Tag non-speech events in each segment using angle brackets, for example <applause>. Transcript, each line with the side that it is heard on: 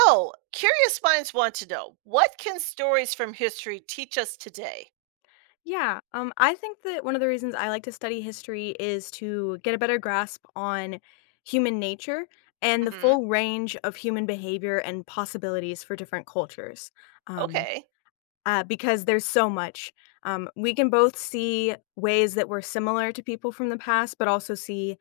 right: So, curious minds want to know what can stories from history teach us today?
left: Yeah, I think that one of the reasons I like to study history is to get a better grasp on human nature and the
right: Hmm.
left: full range of human behavior and possibilities for different cultures. Um,
right: Okay.
left: because there's so much. We can both see ways that we're similar to people from the past, but also see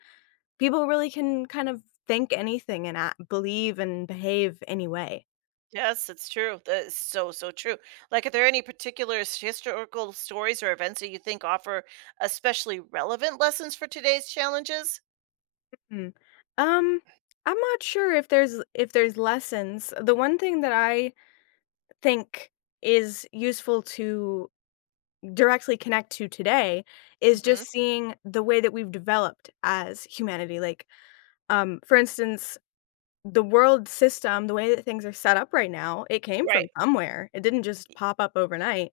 left: people really can kind of think anything and act, believe and behave anyway.
right: Yes, it's true. That is so, so true. Like, are there any particular historical stories or events that you think offer especially relevant lessons for today's challenges?
left: Hmm. Um, I'm not sure if there's lessons. The one thing that I think is useful to directly connect to today is just
right: Hmm.
left: seeing the way that we've developed as humanity. For instance, the world system, the way that things are set up right now, it came
right: Right,
left: from somewhere. It didn't just pop up overnight.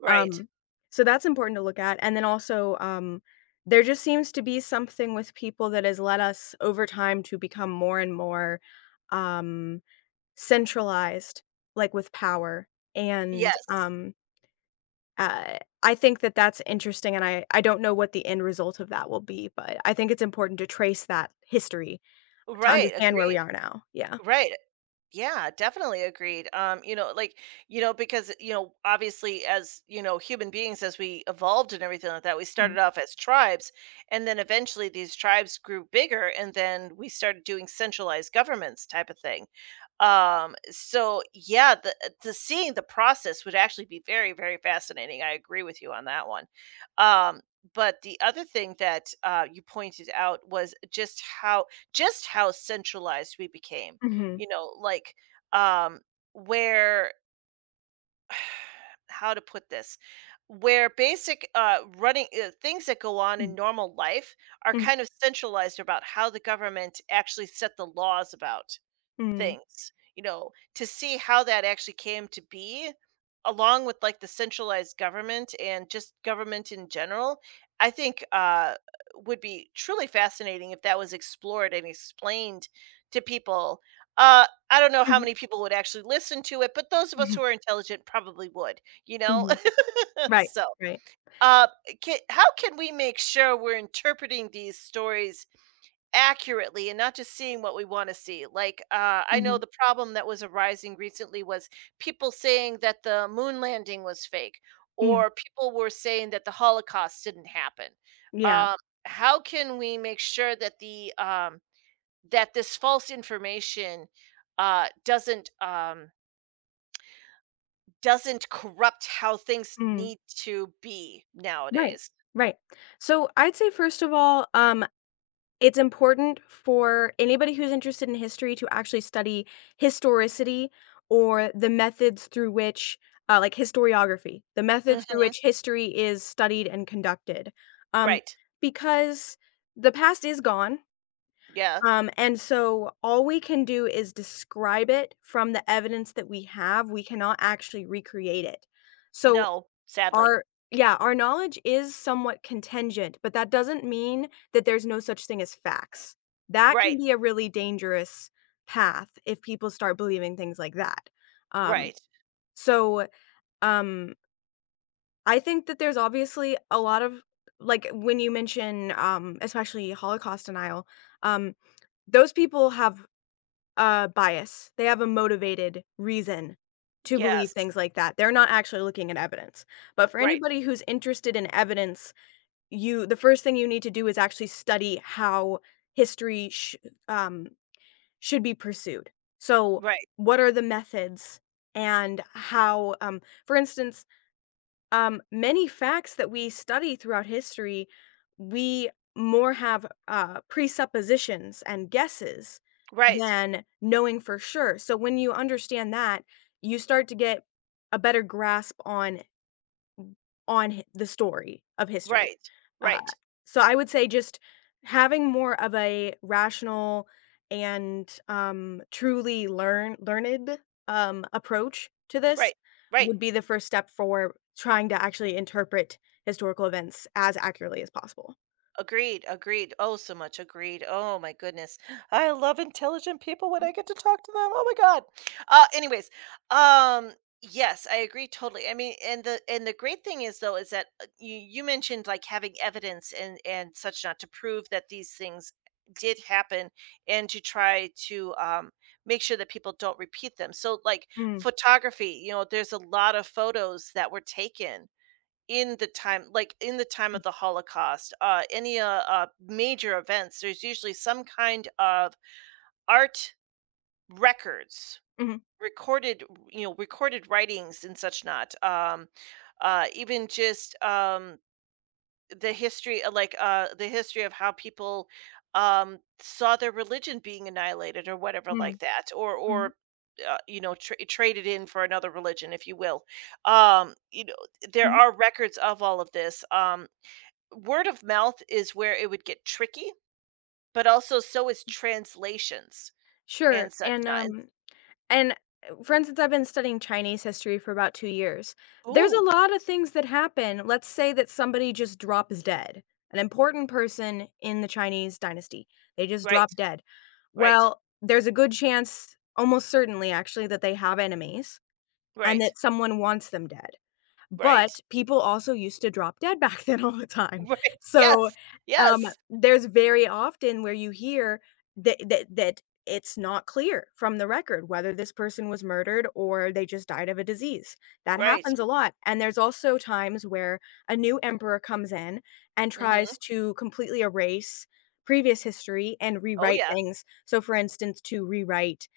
right: right.
left: Um, so that's important to look at. And then also, there just seems to be something with people that has led us over time to become more and more um, centralized, like with power. And
right: Yes.
left: I think that that's interesting, and I don't know what the end result of that will be, but I think it's important to trace that history to
right: Right.
left: understand where we
right: Agreed.
left: are now. Yeah.
right: Right. Yeah, definitely agreed. You know, like, you know, because, you know, Obviously, human beings, as we evolved and everything like that, we
left: Mhm.
right: started off as tribes, and then eventually these tribes grew bigger and then we started doing centralized governments type of thing. So yeah, the seeing the process would actually be very, very fascinating. I agree with you on that one. Um, but the other thing that you pointed out was just how centralized we became,
left: Mhm.
right: you know, like, um, where, <sighs> how to put this? Where basic, running things that go on in
left: Mm.
right: normal life are
left: Mm.
right: kind of centralized about how the government actually set the laws about
left: Mm.
right: things, you know, to see how that actually came to be, along with like the centralized government and just government in general, I think would be truly fascinating if that was explored and explained to people. I don't know how
left: Mhm.
right: many people would actually listen to it, but those of us who
left: Mhm.
right: are intelligent probably would, you know?
left: Mhm.
right: <laughs>
left: Right.
right: so,
left: Right.
right: uh, ca How can we make sure we're interpreting these stories accurately and not just seeing what we want to see? Like, I know
left: Mhm.
right: the problem that was arising recently was people saying that the moon landing was fake,
left: Mm.
right: or people were saying that the Holocaust didn't happen.
left: Yeah.
right: Um, how can we make sure that the that this false information doesn't, doesn't corrupt how things
left: Mm.
right: need to be
left: Right.
right: nowadays?
left: Right. So I'd say first of all, it's important for anybody who's interested in history to actually study historicity or the methods through which, like historiography, the methods through
right: Hmm.
left: which history is studied and conducted. Um,
right: Right.
left: because the past is gone,
right: Yeah.
left: and so all we can do is describe it from the evidence that we have. We cannot actually recreate it. So
right: No. Sadly.
left: our yeah, our knowledge is somewhat contingent, but that doesn't mean that there's no such thing as facts. That can
right: Right.
left: be a really dangerous path if people start believing things like that. Um,
right: Right.
left: so, um, I think that there's obviously a lot of like when you mention, especially Holocaust denial, um, those people have a bias. They have a motivated reason to believe
right: Yes.
left: things like that. They're not actually looking at evidence. But for
right: Right,
left: anybody who's interested in evidence you the first thing you need to do is actually study how history sh um, should be pursued. So,
right: right,
left: what are the methods and how, for instance, many facts that we study throughout history, we more have, presuppositions and guesses
right: right,
left: than knowing for sure. So, when you understand that, you start to get a better grasp on hi the story of history.
right: right,
left: Uh,
right: right,
left: so I would say just having more of a rational and, truly learned approach to this
right: right, right.
left: would be the first step for trying to actually interpret historical events as accurately as possible.
right: Agreed, agreed. Oh, so much agreed. Oh my goodness. I love intelligent people when
left: Mm,
right: I get to talk to them. Oh my god. Uh, anyways, um, yes, I agree totally. I mean, and the great thing is though is that you you mentioned like having evidence and such not to prove that these things did happen and to try to, um, make sure that people don't repeat them. So like
left: mhm,
right: photography, you know, there's a lot of photos that were taken in the time, like in the time of the holocaust, any major events, there's usually some kind of art, records,
left: mm,
right: recorded, you know, recorded writings and such not. Um, even just, um, the history, like the history of how people, um, saw their religion being annihilated or whatever like
left: mhm,
right: that, or
left: mhm.
right: or you know, traded in for another religion, if you will, um, you know, there are records of all of this. Um, word of mouth is where it would get tricky, but also so is translations
left: Sure,
right: and such not, and
left: And, for instance, I've been studying Chinese history for about 2 years. There's a
right: Ooh,
left: lot of things that happen. Let's say that somebody just drops dead, an important person in the Chinese dynasty. They just
right: right,
left: drop dead.
right: right,
left: Well, there's a good chance, almost certainly actually, that they have enemies and
right: right,
left: that someone wants them dead. But
right: right,
left: people also used to drop dead back <laughs> then all the
right: <laughs>
left: time.
right: right,
left: So,
right: yes,
left: um,
right: yes,
left: there's very often where you hear that it's not clear from the record whether this person was murdered or they just died of a disease. That
right: right,
left: happens a lot, and there's also times where a new emperor comes in and tries
right: mhm,
left: to completely erase previous history and
right: oh
left: rewrite
right: yeah,
left: things. So, for instance, to rewrite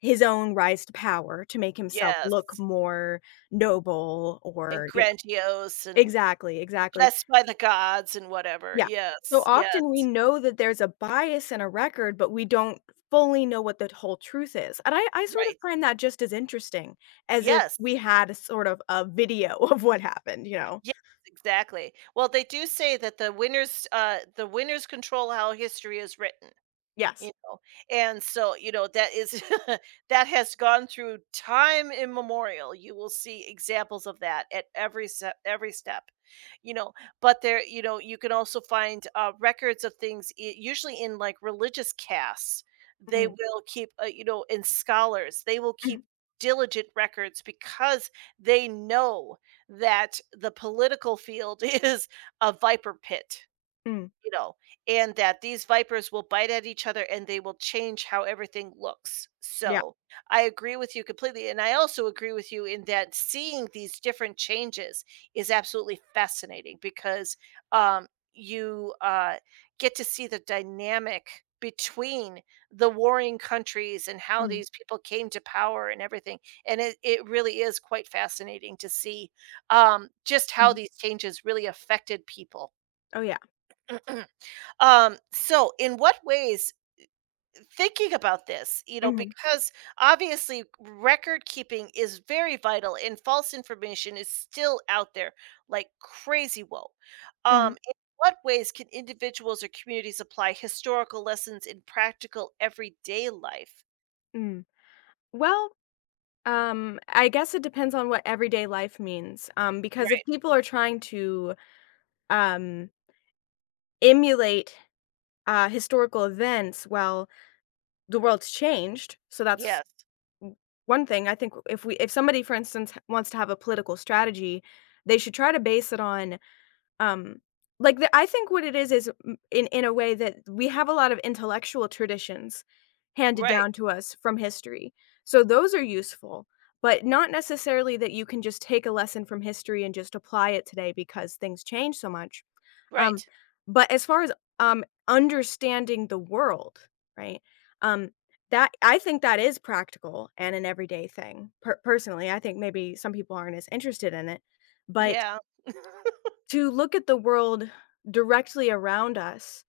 left: his own rise to power to make himself look
right: yes,
left: more noble
right: and
left: or, you
right: grandiose and
left: exactly, exactly.
right: blessed by the gods and whatever,
left: Yeah. So
right: yes, yes,
left: often we know that there's a bias in a record, but we don't fully know what the whole truth is. And I sort of
right: right,
left: find that just as interesting as if
right: yes,
left: we had a sort of a video <laughs> of what happened, you know?
right: yes, exactly. Well, they do say that the winners control how history is written.
left: Yes.
right: You know, and so you know that is, <laughs> that has gone through time immemorial. You will see examples of that at every step, every step, you know, but there, you know, you can also find, records of things, usually in like religious casts they
left: Mm,
right: will keep, you know, in scholars, they will keep
left: mhm,
right: diligent records because they know that the political field <laughs> is a viper pit,
left: mm,
right: you know, and that these vipers will bite at each other and they will change how everything looks.
left: yeah,
right: So I agree with you completely. And I also agree with you in that seeing these different changes is absolutely fascinating because, um, you get to see the dynamic between the warring countries and how
left: mm,
right: these people came to power and everything. And it really is quite fascinating to see, just how
left: mm.
right: these changes really affected people.
left: Oh, yeah.
right: <clears throat> So in what ways, thinking about this, you know,
left: Mhm,
right: because obviously record keeping is very vital and false information is still out there like crazy woe.
left: mhm,
right: In what ways can individuals or communities apply historical lessons in practical everyday life?
left: mm. Well, I guess it depends on what everyday life means, because if
right: Right.
left: people are trying to, um, emulate, historical events, well the world's changed, so that's
right: Yes.
left: one thing. I think if somebody, for instance, wants to have a political strategy, they should try to base it on, um, like, the I think what it is m in a way that we have a lot of intellectual traditions handed
right: Right.
left: down to us from history, so those are useful, but not necessarily that you can just take a lesson from history and just apply it today because things change so much. Um,
right: Right.
left: but as far as, understanding the world, right? Um, that I think that is practical and an everyday thing. Personally, I think maybe some people aren't as interested in it, but
right: Yeah. <laughs>
left: to look at the world directly around us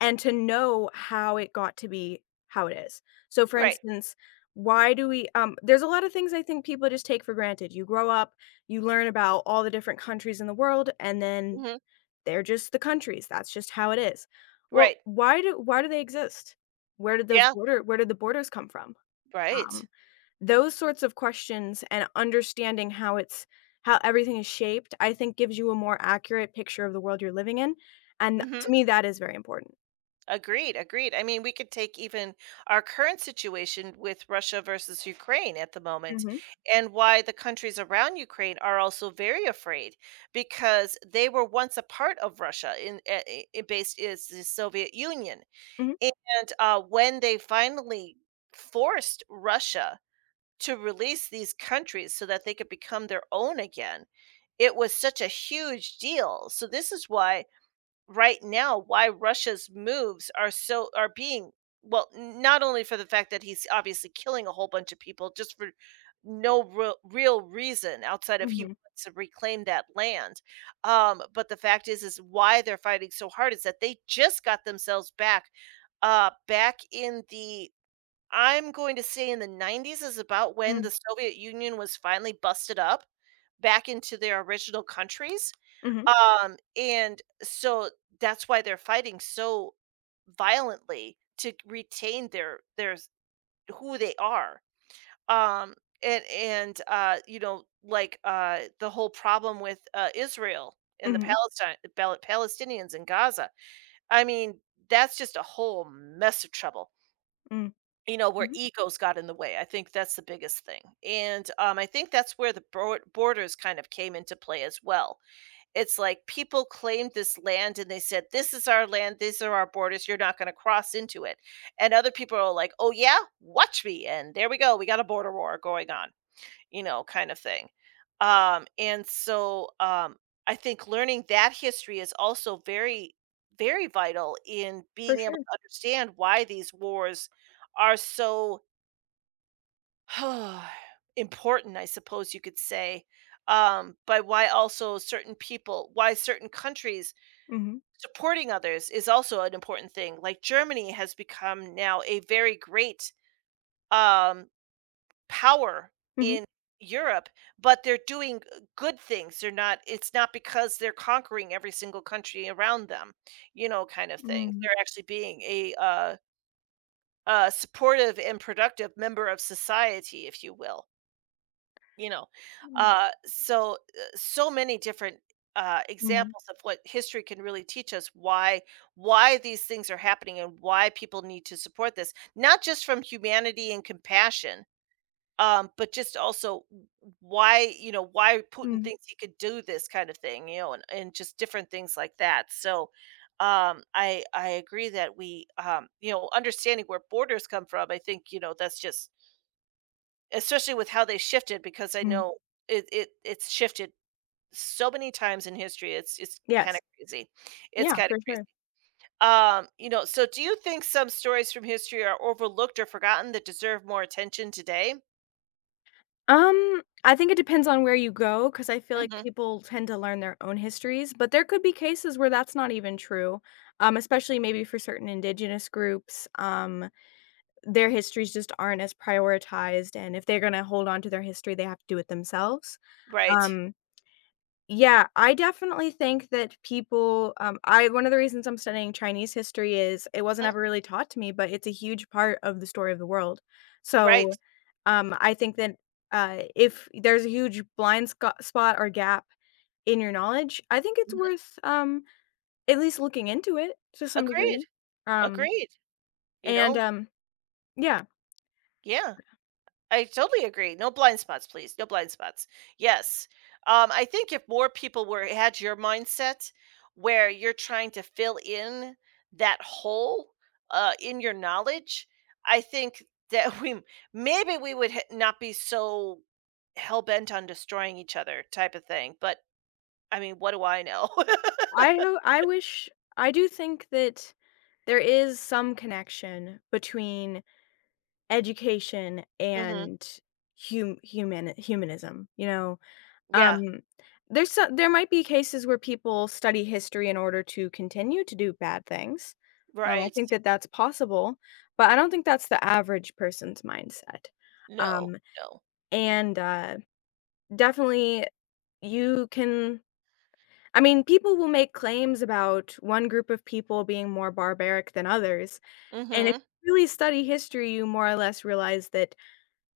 left: and to know how it got to be how it is. So, for
right: Right.
left: instance, why do we there's a lot of things I think people just take for granted. You grow up, you learn about all the different countries in the world, and then
right: Hmm.
left: they're just the countries, that's just how it is. Well,
right: Right.
left: why do they exist?
right: Yeah.
left: Where did the borders come from?
right: Right.
left: Um, those sorts of questions and understanding how everything is shaped, I think gives you a more accurate picture of the world you're living in, and
right: Hmm.
left: to me, that is very important.
right: Agreed, agreed. I mean, we could take even our current situation with Russia versus Ukraine at the moment,
left: Mhm,
right: and why the countries around Ukraine are also very afraid because they were once a part of Russia in, based is the Soviet Union.
left: mhm,
right: And, when they finally forced Russia to release these countries so that they could become their own again, it was such a huge deal. So this is why right now why Russia's moves are so are being, well, not only for the fact that he's obviously killing a whole bunch of people just for no real, real reason outside of he
left: mhm,
right: wants to reclaim that land, um, but the fact is why they're fighting so hard is that they just got themselves back, back in the, I'm going to say in the 90s is about when
left: mm,
right: the Soviet Union was finally busted up back into their original countries.
left: mhm,
right: Um, and so that's why they're fighting so violently to retain their s who they are. Um, and, you know, like, the whole problem with, Israel and the
left: mhm,
right: Palestine Palestinians in Gaza. I mean, that's just a whole mess of trouble,
left: mm,
right: you know, where
left: mhm,
right: egos got in the way. I think that's the biggest thing. And, I think that's where the borders kind of came into play as well. It's like people claimed this land and they said, "This is our land, these are our borders, you're not gonna cross into it." And other people are like, "Oh yeah, watch me." And there we go, we got a border war going on, you know, kind of thing. And so I think learning that history is also very, very vital in
left: for
right: being able
left: sure.
right: to understand why these wars are so <sighs> important, I suppose you could say, by why also certain people, why certain countries
left: Mhm,
right: supporting others is also an important thing. Like Germany has become now a very great, um, power
left: mhm,
right: in Europe, but they're doing good things. They're not. It's not because they're conquering every single country around them, you know, kind of thing.
left: mm,
right: They're actually being a, supportive and productive member of society, if you will. You know,
left: mm,
right: so, so many different,
left: mhm,
right: examples of what history can really teach us, why these things are happening and why people need to support this, not just from humanity and compassion, but just also w why, you know, why Putin
left: mm,
right: thinks he could do this kind of thing, you know, and just different things like that. So, I agree that we, you know, understanding where borders come from, I think, you know, that's just, especially with how they shifted, because I
left: mm.
right: know it's shifted so many times in history, it's kinda
left: Yes.
right: crazy. It's
left: Yeah,
right: kinda
left: for
right: crazy.
left: sure.
right: You know, so do you think some stories from history are overlooked or forgotten that deserve more attention today?
left: I think it depends on where you go because I feel like
right: Mhm.
left: people tend to learn their own histories, but there could be cases where that's not even true, especially maybe for certain indigenous groups, their histories just aren't as prioritized, and if they're gonna hold on to their history, they have to do it themselves,
right: Right.
left: um yeah, I definitely think that people I one of the reasons I'm studying Chinese history is it wasn't
right: Mhm.
left: ever really taught to me, but it's a huge part of the story of the world. So,
right: Right.
left: I think that if there's a huge blind spot or gap in your knowledge, I think it's
right: Mhm.
left: worth at least looking into it to some
right: Agreed,
left: degree. Um,
right: agreed, you
left: and
right: know?
left: yeah,
right: Yeah. I totally agree. No blind spots, please. No blind spots. Yes. I think if more people were had your mindset where you're trying to fill in that hole, in your knowledge, I think that <laughs> we, maybe we would not be so hell bent on destroying each other type of thing. But I mean, what do I know?
left: I wish I do think that there is some connection between education
right: <laughs> Hmm.
left: and human humanism, you know?
right: Yeah.
left: Um, there's so there might be cases where people study history in order to continue to do bad things. I
right: Right.
left: think that that's possible, but I don't think that's the average person's mindset.
right: No.
left: Um,
right: No.
left: and, uh, Definitely you can I mean, people will make claims about one group of people being more barbaric than others, and if
right: Hmm.
left: you really study history, you more or less realize that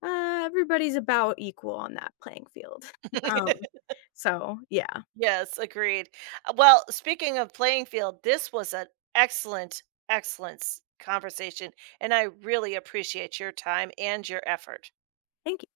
left: everybody's about equal on that playing field. <laughs> Um,
right: <laughs>
left: so yeah.
right: Yes, agreed. Well, speaking of playing field, this was an excellent, excellent conversation, and I really appreciate your time and your effort.
left: Thank you.